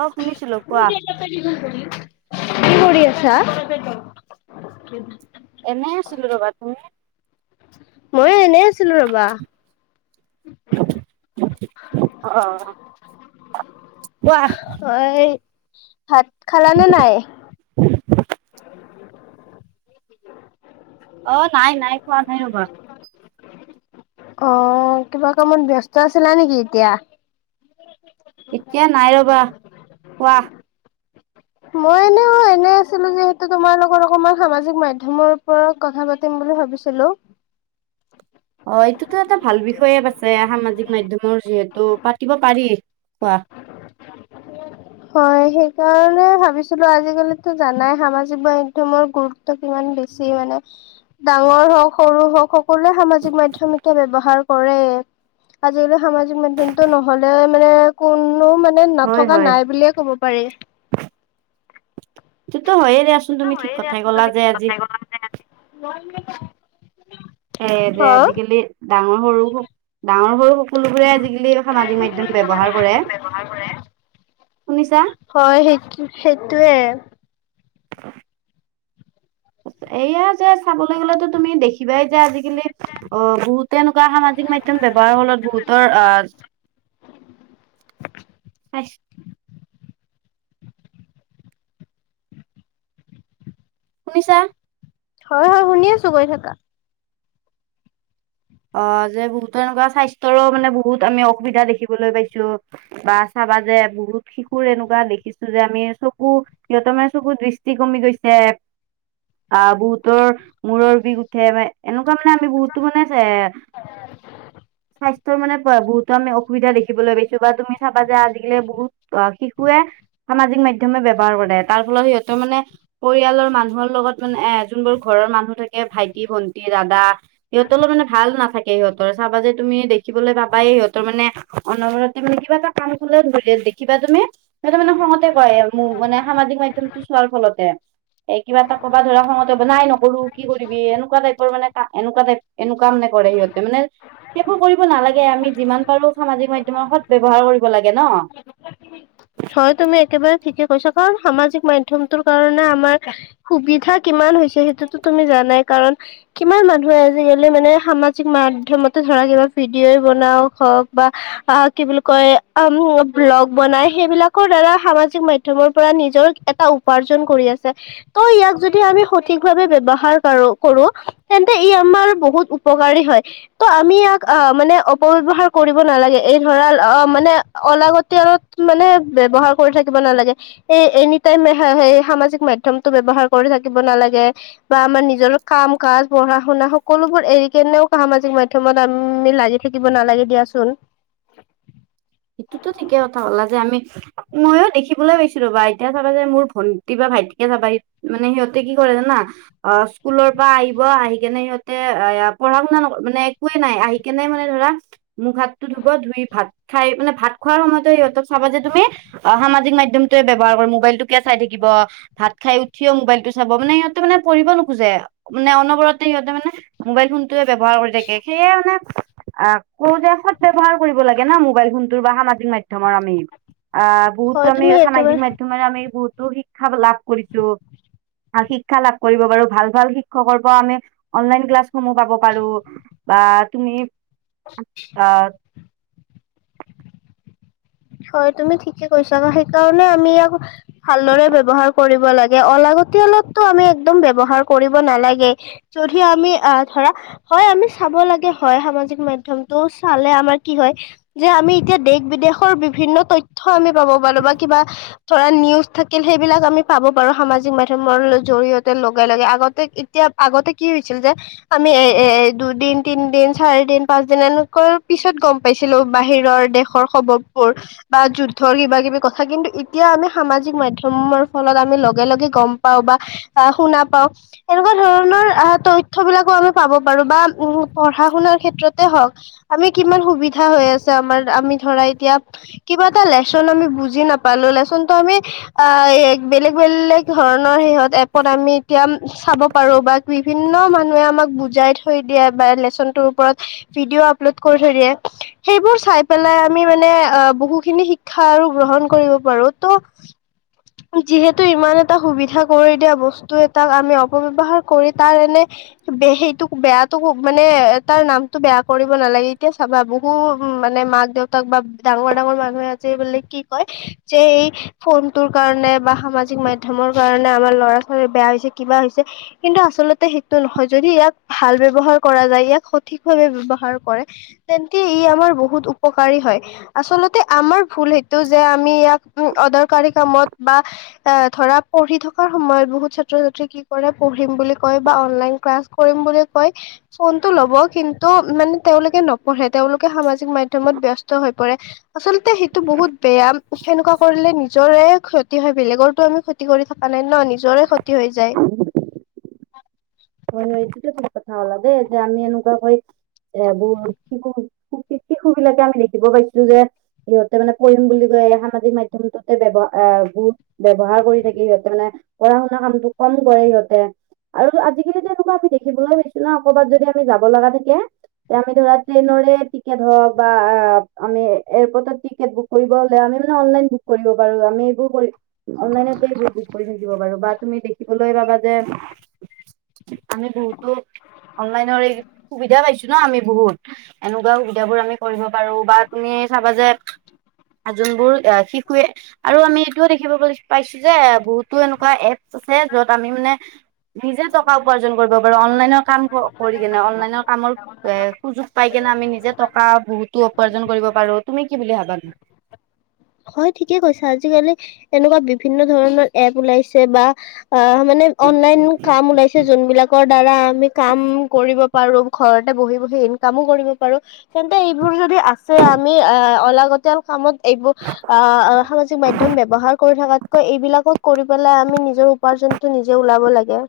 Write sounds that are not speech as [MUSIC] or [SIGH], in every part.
অ শুনিছিলো কোৱা। কি কৰি আছা? এনেই আছিলো ৰবা তুমি? ময়ো এনে আছিলো ৰ'বা। অ কোৱা। অ' সেই ভাত খালা নে নাই? [INAUDIBLE] অ' নাই নাই, খোৱা নাই ৰবা। [INAUDIBLE] অ' কিবা কামত ব্যস্ত আছিলা নেকি এতিয়া? এতিয়া নাই ৰবা কোৱা। মই এনে এনে আছিলো যিহেতু তোমাৰ লগত অকমান সামাজিক মাধ্যমৰ ওপৰত কথা পাতিম বুলি বুলি ভাবিছিলোঁ। অ' এইটোতো এটা ভাল বিষয়ে বাছে, সামাজিক মাধ্যমৰ যিহেতু পাতিব পাৰি। কোৱা। হয়, সেইকাৰণে ভাবিছিলো আজিকালিটো জানাই সামাজিক মাধ্যমৰ গুৰুত্ব কিমান। বেছি মানে ডাঙৰ হওক সৰু হওক সকলোৱে সামাজিক মাধ্যমকে ব্যৱহাৰ কৰে। আজিকালি সামাজিক মাধ্যমটো নহলে মানে কোনো মান নে, হয় নথকা হয়। নাই বুলিয়ে ক'ব পাৰি। সেইটো হয়য়ে দিয়াচোন, তুমি ঠিক কথাই কলা যে আজি [INAUDIBLE] হে, যে অ', আজিকালি ডাঙৰ-সৰু, ডাঙৰ-সৰু সকলোবোৰে আজিকালি সামাজিক মাধ্যম ব্যৱহাৰ কৰে। [INAUDIBLE] শুনিছা। হয়, সেইটো-সেইটোয়ে। [INAUDIBLE] এয়া, যে চাবলৈ গ'লেতো তুমি দেখিবাই। যে আজিকালি অ' বহুতে এনেকুৱা সামাজিক মাধ্যম ব্যৱহাৰৰ ফলত, বহুতৰ আহ [INAUDIBLE] আচ শুনিছা? হয় হয় শুনি আছো গৈ থাকা। অ' যে বহুতো এনেকুৱা স্বাস্থ্যৰো মানে বহুত আমি অসুবিধা দেখিবলৈ পাইছো বা পা যে বহুত শিশুৰ এনেকুৱা দেখিছো যে আমি চকু সিহতমে চকু দৃষ্টি কমি গৈছে। অ' বহুতৰ মূৰৰ বিষ উঠে ম এনেকুৱা তামানে আমি বহুতো মানে এ স্বাস্থ্যৰ মানে বহুতো আমি অসুবিধা দেখিবলৈ পাইছো বা তুমি চাবা যে আজিকালি বহুত অ' শিশুৱে সামাজিক মাধ্যমে ব্যৱহাৰ কৰে, তাৰ ফলত সিহতৰ মানে পৰিয়ালৰ মানুহৰ লগত মানে এ যোনবোৰ ঘৰৰ মানু থাক [UNINTELLIGIBLE] ভাইটি, ভণ্টি, দাদা, সিহঁত [UNINTELLIGIBLE] মানে ভাল নাথাকে সিহঁতৰ, চাবা যে তুমি দেখিবলৈ পাবাইয়ে সিহঁতৰ মানে অনবৰতে মানে কিবা এটা [UNINTELLIGIBLE] দেখিবা তুমি। সিহত মানে খঙতে কয়' ম মানে সামাজিক মাধ্যমটো চোৱাৰ ফলতে। এ, কিবা এটা কবা ধৰা খঙতে নাই নকৰো কি কৰিবি, এনেকুৱা টাইপৰ মানে। এনেকুৱা টাইপ এনেকুৱা মানে কৰে সিহঁতে মানে সেইবোৰ কৰিব নালাগে। আমি যিমান পাৰো সামাজিক মাধ্য তোমাৰ স'ত ব্যৱহাৰ কৰিব লাগে ন। হয়, তুমি একেবাৰে ঠিকে কৈছা কাৰণ সামাজিক মাধ্যমটোৰ কাৰণে আমাৰ সুবিধা কিমান হৈছে সেইটোতো তুমি জানাই কাৰণ কিমান মানুহে আজিকালি মানে সামাজিক মাধ্যমতে ধৰা কিব ভিডিঅ বনাও হওক বা কি বুলি কয় ব্লগ বনাই সেইবিলাকৰ দ্বাৰা সামাজিক মাধ্যমৰ পৰা নিজৰ এটা উপাৰ্জন কৰি আছে, ত' ইয়াক যদি তুমি সঠিক ভাবে ব্যৱহাৰ কা'ৰ কৰোঁ, তেন্তে ই আমাৰ বহুত উপকাৰী হয়, ত' আমি [UNINTELLIGIBLE] ক আ মানে অপব্যৱহাৰ কৰিব নালাগে, এই ধৰা অ' মানে অলাগতিয়াল মানে ব্যৱহাৰ কৰি থাকিব নালাগে, এই এনি টাইম স-সামাজিক মাধ্যমতটো ব্যৱহাৰ কৰি থাকিব নালাগে, বা আমাৰ নিজৰ কাম কাজ পঢ়া শুনা সকলোবোৰ এৰি কেনেও সামাজিক মাধ্যম প্ৰথমত আমি লাগি থাকিব নালাগে দিয়াচোন। সেইটোতো ঠিকে কথা ক'লা যে আমি ময়ো দেখিবলৈ পাইছো ৰ'বা, এতিয়া চাবা যে মোৰ ভন্টি বা ভাইটিকে চাবা মানে সিহঁতে কি কৰে অ' স্কুলৰ পৰা আহব, আহি কেনে সিহতে আয়া পঢ়া শুনা মানে একোৱে নাই। আহি কেনোই মানে ধৰা মোক হাতটো ধু'ব, ধুই ভাত খাই মানে ভাত খোৱাৰ সময়তো সিহঁতক চাবা যে তুমি সামাজিক মাধ্যমটোৱে ব্যৱহাৰ কৰে মোবাইল টোকে চাই থাকিব ভাত খাই উঠিয় মোবাইলটো চাব, মানে সিহঁতে মানে পঢ়িব নোখোজে, মানে অনবৰতে সিহঁতে মানে মোবাইল ফোন টোৱে ব্যৱহাৰ কৰি থাকে, সেয়ে মানে আ কোতে সৎ ব্যয়ৱহাৰ কৰিব লাগে ন মোক মোবাইল ফোনটো বা সামাজিক মাধ্মৰ আমি, আহ বহুতো হয় আমি তুমি একেবাৰে সামাজিক মাধ্যমৰে আমি বহুত তটো শিক্ষা লাভ কৰিছো। শিক্ষা লাভ কৰিব পাৰো ভাল ভাল শিক্ষকৰ পৰা আমি অনলাইন ক্লাছসমূহ পাব পাৰো। বা তুমি অ হয় তুমি ঠিকে কৈছা, আকৌ সেইকাৰণে আমি ইয়াক ভালদৰে ব্যৱহাৰ কৰিব লগে, অলাগতিলতটো আমি একদম ব্যৱহাৰ কৰিব নালাগে, যদি আমি আহ ধৰা হয় আমি চাব লাগে হয় সামাজিক মাধ্যমটো চালে আমাৰ কি হয়, যে আমি এতিয়া দ বিদেশৰ বিভিন্ন তথ্য আমি পাব পাৰো বা কিবা ধৰা নিউজ থাকিল সেইবিলাক আমি পাব পাৰো সামাজিক মাধ্যমৰ জৰিয়তে লগে লগে আগতে এতিয়া আগতে কি হৈছিল যে, আমি এ-এ-এ দুদিন তিন দিন চাৰি দিন পাঁচ দিন এনেকৈ পিছত ত গম পাইছিলো বাহিৰৰ দেশৰ সব বা যুদ্ধৰ কিবা কিবি কথা কিন্তু এতিয়া আমি সামাজিক মাধ্যমৰ ফলত আমি লগে লগে গম পাওঁ বা আহ শুনা পাওঁ, এনেকুৱা ধৰণৰ আহ তথ্য বিলাকো আমি পাব পাৰো বা উম পঢ়া শুনাৰ ক্ষেত্ৰতে হওক আমি কিমান সুবিধা হৈ আছে আমাৰ আমি ধৰা এতিয়া কিবা এটা লেচন আমি বুজি নাপালো লেচনতো আমি আ বেলেগ বেলেগ ধৰণৰ সিহঁত এপত আমি এতিয়া চাব পাৰো বা বিভিন্ন মানুহে আমাক বুজাই থৈ দিয়ে বা লেচনটোৰ ওপৰত ভিডিঅ' আপলোড কৰি থৈ দিয়ে, সেইবোৰ চাই পেলাই আমি মানে আহ বহুখিনি শিক্ষা আৰু গ্ৰহণ কৰিব পাৰো ত'। যিহেতু ইমান এটা সুবিধা কৰি দিয়া বস্তু এটাক আমি অপব্যৱহাৰ কৰি তাৰ এনে সেইটোক বেয়াতটো মানে তাৰ নামতটো বেয়া কৰিব নালাগে এতিয়া চাবা বহু মানে মাক দেউতাক বা ডাঙৰ ডাঙৰ মানুহে আজি বো কি কয় যে এই ফোনটোৰ কাৰণে বা সামাজিক মাধ্যমৰ কাৰণে আমাৰ ল'ৰা ছোৱালী বেয়া হৈছে কিবা হৈছে কিন্তু আচলতে সেইটো নহয় যদি ইয়াক ভাল ব্যৱহাৰ ব্যৱহাৰ কৰা যায় ইয়াক সঠিক ভাৱে ব্যৱহাৰ কৰে তেন্তে ই আমাৰ বহুত উপকাৰী হয়। আচলতে আমাৰ ভুল সেইটো যে আমি ইয়াক উ অদৰকাৰী কামত বা এ ধৰা পঢ়ি থকাৰ সময়ত বহুত ছাত্ৰ ছাত্ৰী কি কৰে পঢ়িম বুলি কয় বা অনলাইন ক্লাছ কৰিম বুলি কয় ফোনতটো ল'ব কিন্তু মানে তেওঁলোকে নপঢ়ে তেওঁলোকে সামাজিক মাধ্যমত ব্যস্ত হৈ আচলতে সেইটো বহুত বেয়া সেনেকুৱা কৰিলে নিজৰে ক্ষতি হয় বেলেগৰটো আমি ক ক্ষতি কৰি থকা নাই ন' নিজৰে ক্ষতি হৈ যায়। অ' সাইটিতে কথা কলা দে যে আমি এনেকুৱা কৰি এ বহুত শিশু শিশু বিলাকে আমি দেখিব পাইছিলো যে সিহঁতে মানে কৰিম বুলি ক সামাজিক মাধ্যমতোটে ব্যৱ এ বহুত ব্যৱহাৰ কৰি থাকে সিহতে মানে পঢ়া শুনা কামটো কম কৰে সিহঁতে, আৰু আজিকালি যে এনেকুৱা আমি দেখিবলৈ পাইছো ন' ক'বাত যদি আমি যাব লগা থাকে আমি ধৰা ট্ৰেইনৰে টিকেট হওক বা আমি এয়াৰপৰ্টত টিকেট বুক কৰিব হলে আমি। আমি না অনলাইন বুক কৰিব পাৰে আমি এইবোৰ কৰি অনলাইনতে এইবোৰ বুক কৰি থাকিব পাৰো বা তুমি বাবাদে [UNINTELLIGIBLE] আমি বহুতো অনলাইনৰ এই সুবিধা পাইছো। ন আমি বহুত এনেকুৱা সুবিধা বোৰ আমি কৰিব পাৰো বা তুমি চাবা যে যোনবোৰ শিশুৱে আৰু আমি এইটোও দেখিব পাইছো যে বহুতো এনেকুৱা এপ যত আমি মানে নিজে উপাৰ্জন কৰিব পাৰো অনলাইনৰ কাম কৰি কেনে অনলাইনৰ কামৰ সুযোগ পাই কেনে আমি নিজে টকা বহুতো উপাৰ্জন কৰিব পাৰো তুমি কি বুলি ভাসানো? হয় ঠিকে কৈছা আজিকালি এনেকুৱা বিভিন্ন ধৰণৰ এপ ওলাইছে বা অ মানে অনলাইন কাম ওলাইছে যোন বিলাকৰ দ্বাৰা আমি কাম কৰিব পাৰো। ঘৰতে বহি বহি ইনকামো কৰিব পাৰো তেন্তে এইবোৰ যদি আছে আমি অল কামত এইবোৰ আহ সামাজিক মাধ্যম ব্যৱহাৰ কৰি থকাতকৈ এইবিলাকত কৰি পেলাই আমি নিজৰ উপাৰ্জনটো নিজে ওলাব লাগে।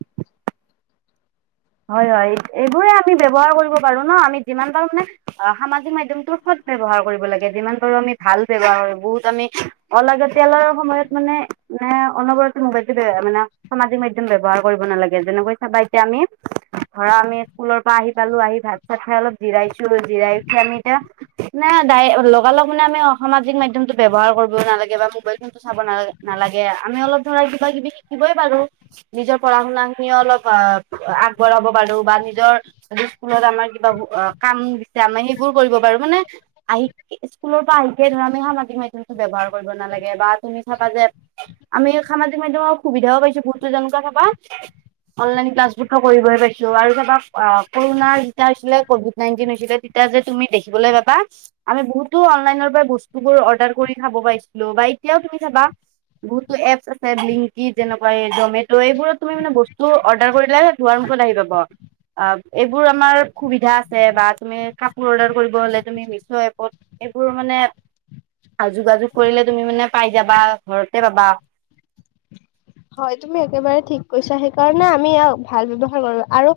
হয় হয় এইবোৰে আমি ব্যৱহাৰ কৰিব পাৰো ন আমি যিমান পাৰো মানে অ সামাজিক মাধ্যমটো ব্যৱহাৰ কৰিব লাগে যিমান পাৰো আমি ভাল ব্যৱহাৰ কৰো বহুত আমি। অলাগতিয়ালৰ সময়ত মানে মানে অনবৰতে মোবাইল মানে সামাজিক মাধ্যম ব্যৱহাৰ কৰিব নালাগে যেনেকৈ চাবা এতিয়া আমি। [UNINTELLIGIBLE] দৰা আমি স্কুলৰ পৰা আহি পালো আহি ভাত চাত খাই অলপ জিৰাইছো জিৰাই উঠি আমি এতিয়া ন তাই লগালগ মানে আমি সামাজিক মাধ্যমটো ব্যৱহাৰ কৰিব নালাগে বা মোবাইল ফোন টো চাব নালাগে নালাগে। মানে অলপ ধৰা কিবা কিবি শিকিবই পাৰো নিজৰ পঢ়া শুনা খিনি অলপ আ আগ। বঢ়াব পাৰো বা নিজৰ যি স্কুলত আমাৰ কিবা কাম দিছে আমি সেইবোৰ কৰিব পাৰো মানে। আহি স্কুলৰ পৰা আহিকে ধৰা আমি সামাজিক মাধ্যমটো ব্যৱহাৰ কৰিব নালাগে বা তুমি চাবা যে। আমি সামাজিক মাধ্যমৰ সুবিধাওঁ পাইছো বহুতো যেনেকুৱা চাবা অনলাইন ক্লাছবোৰ থ। কৰিবহে পাইছিলো আৰু চাবা কৰুণাৰ যেতিয়া হৈছিলে কভিড নাইনটিন হৈছিলে তেতিয়া যে তুমি দেখিবলৈ। পাবা আমি বহুতো অনলাইনৰ পৰা বস্তু বোৰ অৰ্ডাৰ কৰি খাব পাইছিলো বা এতিয়াও তুমি চাবা। বহুতো এপছ আছে ব্লিংকিট যেনেকুৱা জমেট' এইবোৰত তুমি মানে বস্তু অৰ্ডাৰ কৰিলে। দুৱাৰ মুখত আহি পাব। অ', এইবোৰ আমাৰ সুবিধা আছে বা তুমি কাপোৰ অৰ্ডাৰ কৰিব হলে তুমি মিছো এপত। এইবোৰ মানে। যোগাযোগ কৰিলে তুমি মানে পাই যাবা ঘৰতে পাবা। হয় তুমি একেবাৰে ঠিক কৈছা সেইকাৰণে আমি ভাল ব্যৱহাৰ কৰো আৰু।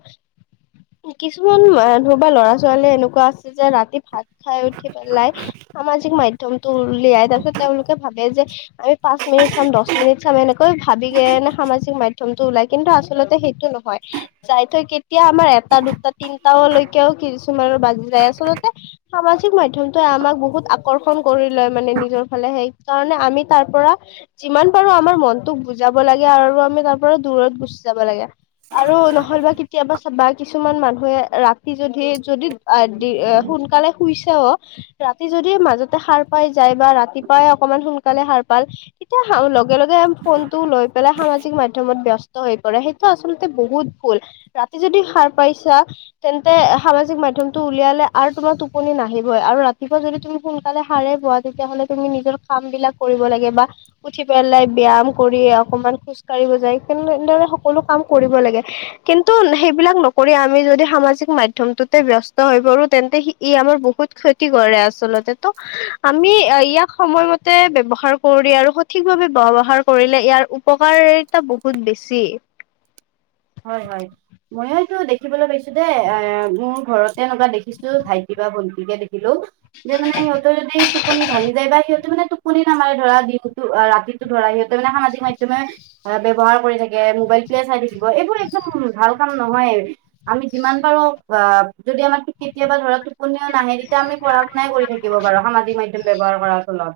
কিছুমান মানুহ বা লৰা-ছোৱালী এনেকুৱা আছে যে ৰাতি ভাত খাই উঠি পেলাই সামাজিক মাধ্যমটো উলিয়াই তাৰ পিছত তেওঁলোকে ভাবে যে আমি পাঁচ মিনিট চাম, দচ মিনিট চাম এনেকৈ ভাবিগেনে সামাজিক মাধ্যম। মাধ্যমটো ওলাই কিন্তু আচলতে সেইটো নহয় যায় থৈ কি। এতিয়া আমাৰ এটা দুটা তিনিটা লৈকেও কিছুমানৰ বাজি যায় আচলতে। সামাজিক মাধ্যমটোৱে আমাক বহুত আকৰ্ষণ কৰি লয় মানে নিজৰ ফালে সেই কাৰণে আমি তাৰ পৰা। যিমান পাৰোঁ আমাৰ মনতো বুজ। বুজাব লাগে আৰু আমি তাৰ পৰা দূৰত গুচি যাব লাগে আৰু নহ'লেবা কেতিয়াবা। বা কিছুমান মানুহে ৰাতি যদি যদি দি সোনকালে। শুইছেও ৰাতি যদি মাজতে সাৰ পাই যায় বা ৰাতিপুৱাই অকমান সোনকালে সাৰ পাল। তেতিয়া লগে লগে ফোন। টোলৈ পেলাই সামাজিক মাধ্যমত ব্যস্ত হৈ পৰে সেইটো আচলতে বহুত ভুল, ৰাতি যদি সাৰ পাই। পাইচা, তেন্তে সামাজিক মাধ্যমটো উলিয়ালে আৰু তোমাৰ টোপনি নাহিবই আৰু ৰাতিপুৱা যদি তুমি। সোনকালে সাৰে পোৱা তেতিয়া হলে তুমি নিজৰ কাম বিলাক কৰিব লাগে বা উঠি পেলাই ব্যায়াম। কৰি অকমান খোজ কঢ়িব যায় কিন্তু এনেদৰে সকলো কাম কৰিব লাগে কিন্তু সেইবিলাক ন। কৰি আমি যদি সামাজিক মাধ্যমটোতে ব্যস্ত হৈ পৰো তেন্তে সি ই আমাৰ বহুত ক্ষতি কৰে আচল। তাতেটো আমি ইয়াক সময়মতে ব্যৱহাৰ কৰি আৰু সঠিকভাৱে ব্যৱহাৰ। কৰিলে ইয়াৰ উপকাৰিতা বহুত বেছি। হয় হয় ময়ো এইটো দেখিবলৈ পাইছোঁ দে এ মোৰ ঘৰতে এনেকুৱা দেখিছোঁ ভাইটি। বা ভন্টিকে দেখিলোঁ যে মানে সিহঁতৰ যদি টোপনি ভাঙি যায় বা সিহঁতে মানে। টোপনি নামাৰে ধৰা দিনটো অহ ৰাতিটো ধৰা সিহঁতে মানে সামাজিক মাধ্যমে ব্যৱহাৰ কৰি থাকে উম। মোবাইল টোৱে চাই থৈ দিব এইবোৰ একদম ভাল। কাম নহয়, আমি যিমান পাৰোঁ বা যদি আমাৰ কেতিয়াবা ধৰক। কোনেও নাহে তেতিয়া আমি পঢ়া শুনাই কৰি থাকিব বাৰু সামাজিক মাধ্যম ব্যৱহাৰ কৰাৰ ফলত,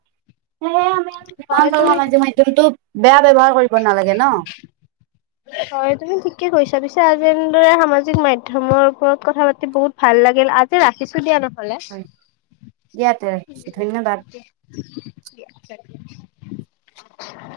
সেয়েহে আমি [UNINTELLIGIBLE] হয় তুমি সামাজিক মাধ্যমতটো বেয়া ব্যৱহাৰ কৰিব নালাগে ন'। হয় তুমি ঠিকে কৈছা, পিছে আজি এনেদৰে সামাজিক মাধ্যমৰ ওপৰত কথা পাতি বহুত ভাল লাগিল। আজি ৰাখিছোঁ দিয়া ন' হয়, দিয়া তে ৰাখিছো ধন্যবাদ। হলে